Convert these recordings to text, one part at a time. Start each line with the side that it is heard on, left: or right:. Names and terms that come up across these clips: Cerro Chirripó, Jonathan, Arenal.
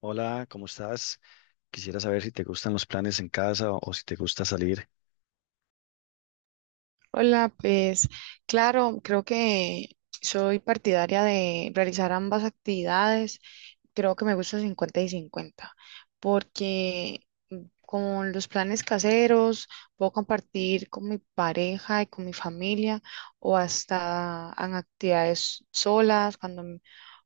left: Hola, ¿cómo estás? Quisiera saber si te gustan los planes en casa o si te gusta salir.
right: Hola, pues claro, creo que soy partidaria de realizar ambas actividades. Creo que me gusta 50 y 50, porque con los planes caseros puedo compartir con mi pareja y con mi familia o hasta en actividades solas, cuando,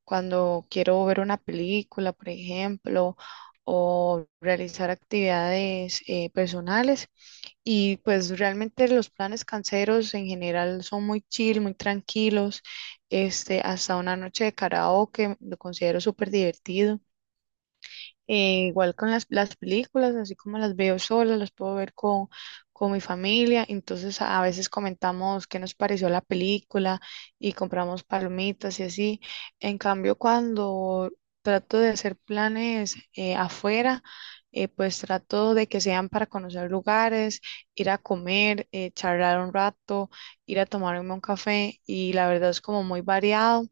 right: cuando quiero ver una película, por ejemplo, o realizar actividades personales. Y pues realmente los planes canceros en general son muy chill, muy tranquilos. Hasta una noche de karaoke lo considero súper divertido. Igual con las películas, así como las veo sola, las puedo ver con mi familia. Entonces a veces comentamos qué nos pareció la película y compramos palomitas y así. En cambio, cuando trato de hacer planes afuera, pues trato de que sean para conocer lugares, ir a comer, charlar un rato, ir a tomarme un café y la verdad es como muy variado.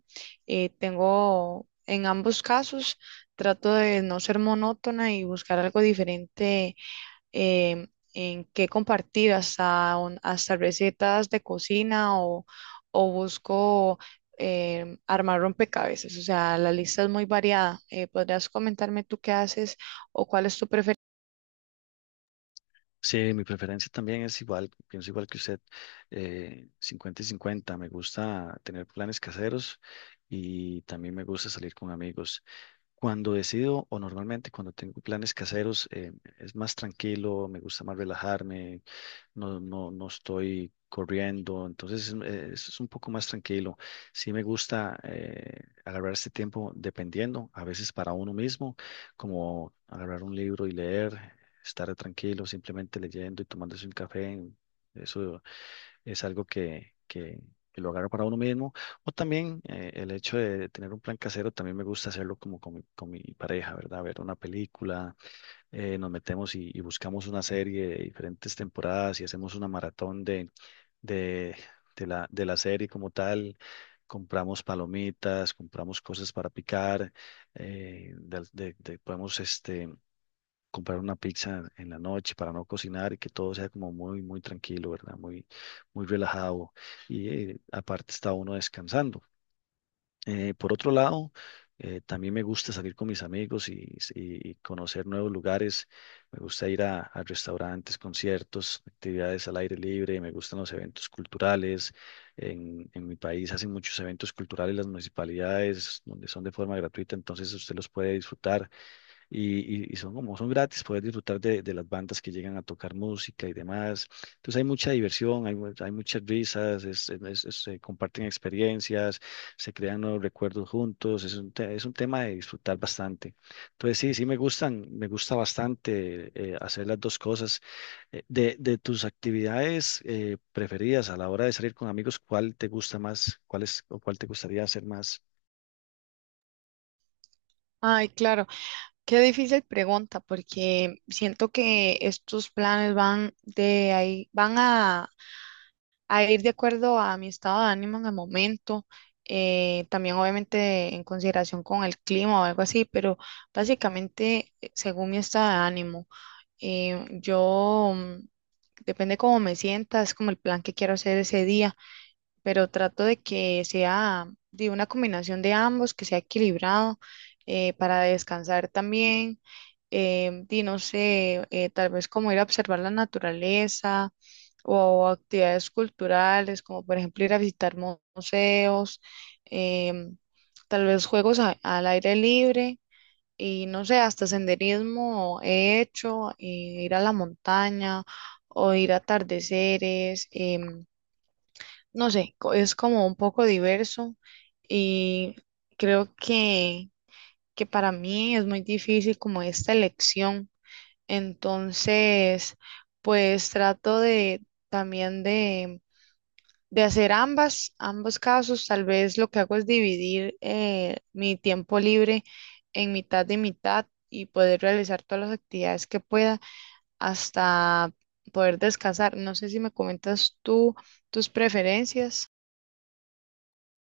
right: Tengo en ambos casos. Trato de no ser monótona y buscar algo diferente, em, en qué compartir, hasta, hasta recetas de cocina, o busco armar rompecabezas. O sea, la lista es muy variada. ¿Podrías comentarme tú qué haces o cuál es tu preferencia?
left: Sí, mi preferencia también es igual, pienso igual que usted, 50 y 50. Me gusta tener planes caseros y también me gusta salir con amigos. Cuando decido, o normalmente cuando tengo planes caseros, es más tranquilo, me gusta más relajarme, no, no estoy corriendo, entonces es un poco más tranquilo. Sí me gusta agarrar este tiempo dependiendo, a veces para uno mismo, como agarrar un libro y leer, estar tranquilo, simplemente leyendo y tomándose un café. Eso es algo que lo agarro para uno mismo. O también el hecho de tener un plan casero, también me gusta hacerlo como con con mi pareja, ¿verdad? Ver una película, nos metemos y buscamos una serie de diferentes temporadas y hacemos una maratón de, de la serie como tal. Compramos palomitas, compramos cosas para picar, podemos comprar una pizza en la noche para no cocinar y que todo sea como muy tranquilo, ¿verdad? Muy relajado y aparte está uno descansando. Por otro lado, también me gusta salir con mis amigos y conocer nuevos lugares. Me gusta ir a restaurantes, conciertos, actividades al aire libre. Me gustan los eventos culturales. En mi país hacen muchos eventos culturales las municipalidades, donde son de forma gratuita, entonces usted los puede disfrutar y son como son gratis, poder disfrutar de las bandas que llegan a tocar música y demás. Entonces hay mucha diversión, hay muchas risas, se comparten experiencias, se crean nuevos recuerdos juntos, es es un tema de disfrutar bastante. Entonces sí, me gusta bastante hacer las dos cosas. De tus actividades preferidas a la hora de salir con amigos, ¿cuál te gusta más? ¿Cuál es o cuál te gustaría hacer más?
right: Ay, claro, qué difícil pregunta, porque siento que estos planes van de ahí, van a ir de acuerdo a mi estado de ánimo en el momento, también obviamente en consideración con el clima o algo así, pero básicamente según mi estado de ánimo, yo, depende cómo me sienta, es como el plan que quiero hacer ese día, pero trato de que sea de una combinación de ambos, que sea equilibrado para descansar también. No sé, tal vez como ir a observar la naturaleza o actividades culturales, como por ejemplo ir a visitar museos, em, tal vez juegos al aire libre y no sé, hasta senderismo he hecho, ir a la montaña o ir a atardeceres. No sé, es como un poco diverso y creo que para mí es muy difícil como esta elección. Entonces, pues trato de también de hacer ambas, ambos casos. Tal vez lo que hago es dividir mi tiempo libre en mitad de mitad y poder realizar todas las actividades que pueda hasta poder descansar. No sé si me comentas tú tus preferencias.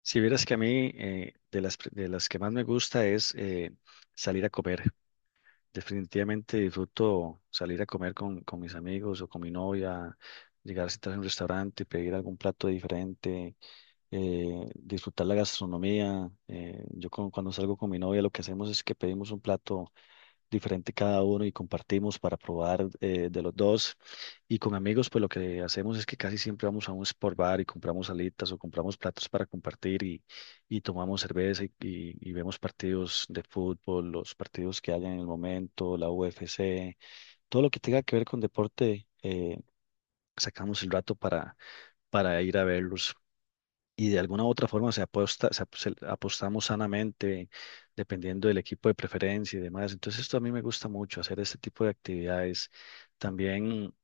left: Si vieras que a mí de las que más me gusta es salir a comer. Definitivamente disfruto salir a comer con mis amigos o con mi novia, llegar a sentarse en un restaurante, pedir algún plato diferente, disfrutar la gastronomía. Cuando salgo con mi novia lo que hacemos es que pedimos un plato diferente cada uno y compartimos para probar de los dos. Y con amigos, pues lo que hacemos es que casi siempre vamos a un sport bar y compramos alitas o compramos platos para compartir y tomamos cerveza y vemos partidos de fútbol, los partidos que haya en el momento, la UFC, todo lo que tenga que ver con deporte, sacamos el rato para ir a verlos y de alguna u otra forma se apuesta, apostamos sanamente, dependiendo del equipo de preferencia y demás. Entonces, esto a mí me gusta mucho, hacer este tipo de actividades. También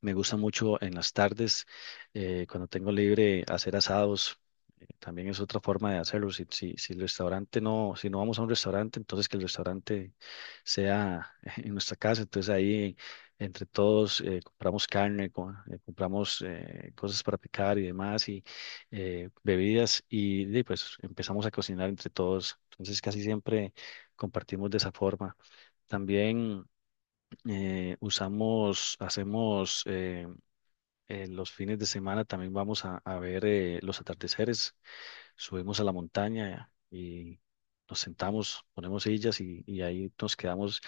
left: me gusta mucho en las tardes, cuando tengo libre, hacer asados. También es otra forma de hacerlo. Si el restaurante no, si no vamos a un restaurante, entonces que el restaurante sea en nuestra casa. Entonces ahí entre todos compramos carne, compramos cosas para picar y demás bebidas y de pues empezamos a cocinar entre todos. Entonces casi siempre compartimos de esa forma. También hacemos los fines de semana, también vamos a ver los atardeceres, subimos a la montaña y nos sentamos, ponemos sillas y ahí nos quedamos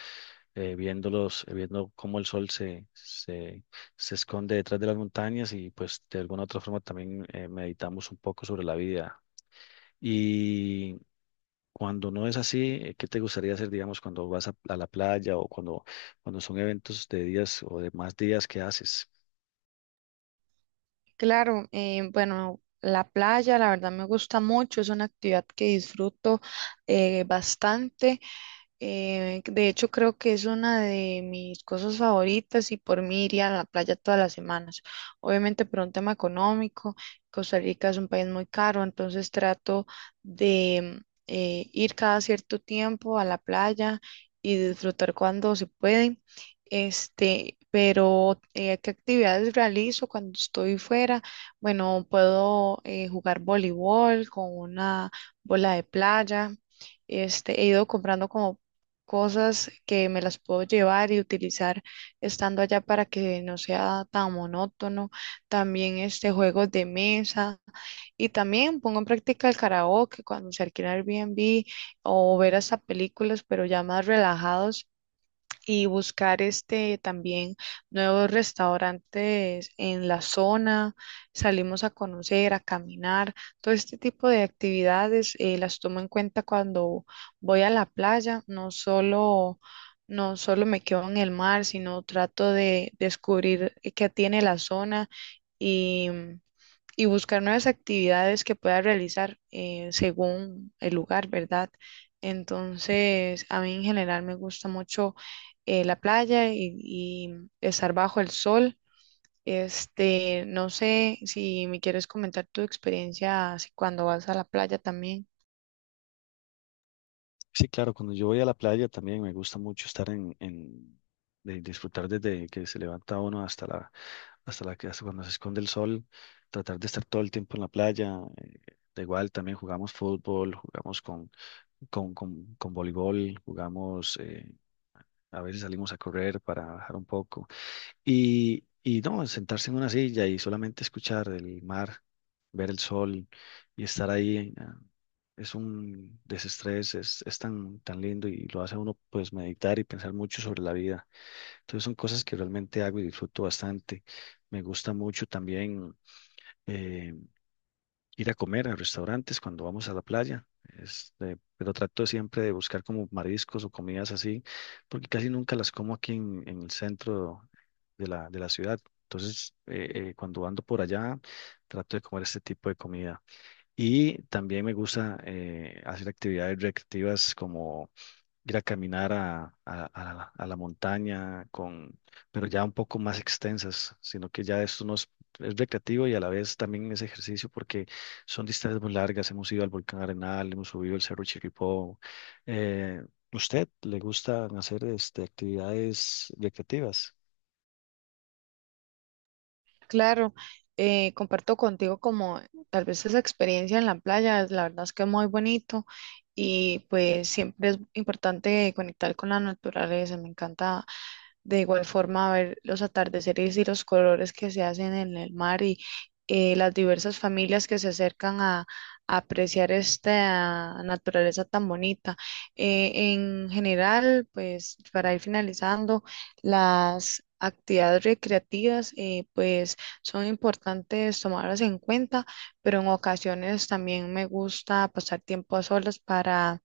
left: viéndolos, viendo cómo el sol se esconde detrás de las montañas y pues de alguna otra forma también meditamos un poco sobre la vida y cuando no es así, ¿qué te gustaría hacer, digamos, cuando vas a la playa o cuando son eventos de días o de más días que haces?
right: Claro, bueno, la playa la verdad me gusta mucho, es una actividad que disfruto bastante. De hecho, creo que es una de mis cosas favoritas y por mí iría a la playa todas las semanas. Obviamente por un tema económico, Costa Rica es un país muy caro, entonces trato de ir cada cierto tiempo a la playa y disfrutar cuando se puede. Pero ¿qué actividades realizo cuando estoy fuera? Bueno, puedo jugar voleibol con una bola de playa. He ido comprando como cosas que me las puedo llevar y utilizar estando allá para que no sea tan monótono. También juegos de mesa, y también pongo en práctica el karaoke cuando se alquila Airbnb o ver hasta películas, pero ya más relajados y buscar también nuevos restaurantes en la zona, salimos a conocer, a caminar, todo este tipo de actividades las tomo en cuenta cuando voy a la playa, no solo no solo me quedo en el mar, sino trato de descubrir qué tiene la zona y buscar nuevas actividades que pueda realizar según el lugar, ¿verdad? Entonces, a mí en general me gusta mucho la playa y estar bajo el sol. No sé si me quieres comentar tu experiencia así cuando vas a la playa también.
left: Sí, claro, cuando yo voy a la playa también me gusta mucho estar en de disfrutar desde que se levanta uno hasta la que hasta cuando se esconde el sol, tratar de estar todo el tiempo en la playa. Da igual, también jugamos fútbol, jugamos con voleibol, jugamos, a veces salimos a correr para bajar un poco. Y no, Sentarse en una silla y solamente escuchar el mar, ver el sol y estar ahí, es un desestrés, es tan lindo y lo hace a uno pues meditar y pensar mucho sobre la vida. Entonces son cosas que realmente hago y disfruto bastante. Me gusta mucho también. eh, Ir a comer a restaurantes cuando vamos a la playa. Este, pero trato siempre de buscar como mariscos o comidas así, porque casi nunca las como aquí en el centro de la ciudad. Entonces, cuando ando por allá, trato de comer este tipo de comida. Y también me gusta hacer actividades recreativas como ir a caminar a la montaña con, pero ya un poco más extensas, sino que ya esto no es, es recreativo y a la vez también es ejercicio porque son distancias muy largas. Hemos ido al volcán Arenal, hemos subido el Cerro Chirripó. Eh, ¿Usted le gustan hacer este, actividades recreativas?
right: Claro, comparto contigo como tal vez esa experiencia en la playa, la verdad es que es muy bonito y pues siempre es importante conectar con la naturaleza. Me encanta. De igual forma, ver los atardeceres y los colores que se hacen en el mar y las diversas familias que se acercan a apreciar esta naturaleza tan bonita. En general, pues para ir finalizando, las actividades recreativas, pues son importantes tomarlas en cuenta, pero en ocasiones también me gusta pasar tiempo a solas para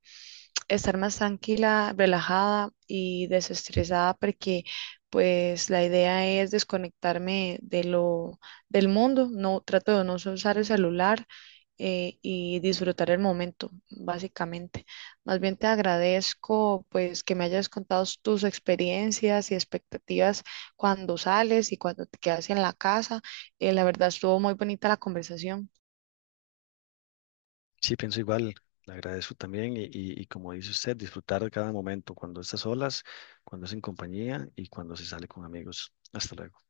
right: estar más tranquila, relajada y desestresada porque pues la idea es desconectarme de lo del mundo, no trato de no usar el celular y disfrutar el momento, básicamente. Más bien te agradezco pues que me hayas contado tus experiencias y expectativas cuando sales y cuando te quedas en la casa. La verdad estuvo muy bonita la conversación.
left: Sí, pienso igual. Le agradezco también y como dice usted, disfrutar de cada momento, cuando estás solas, cuando es en compañía y cuando se sale con amigos. Hasta luego.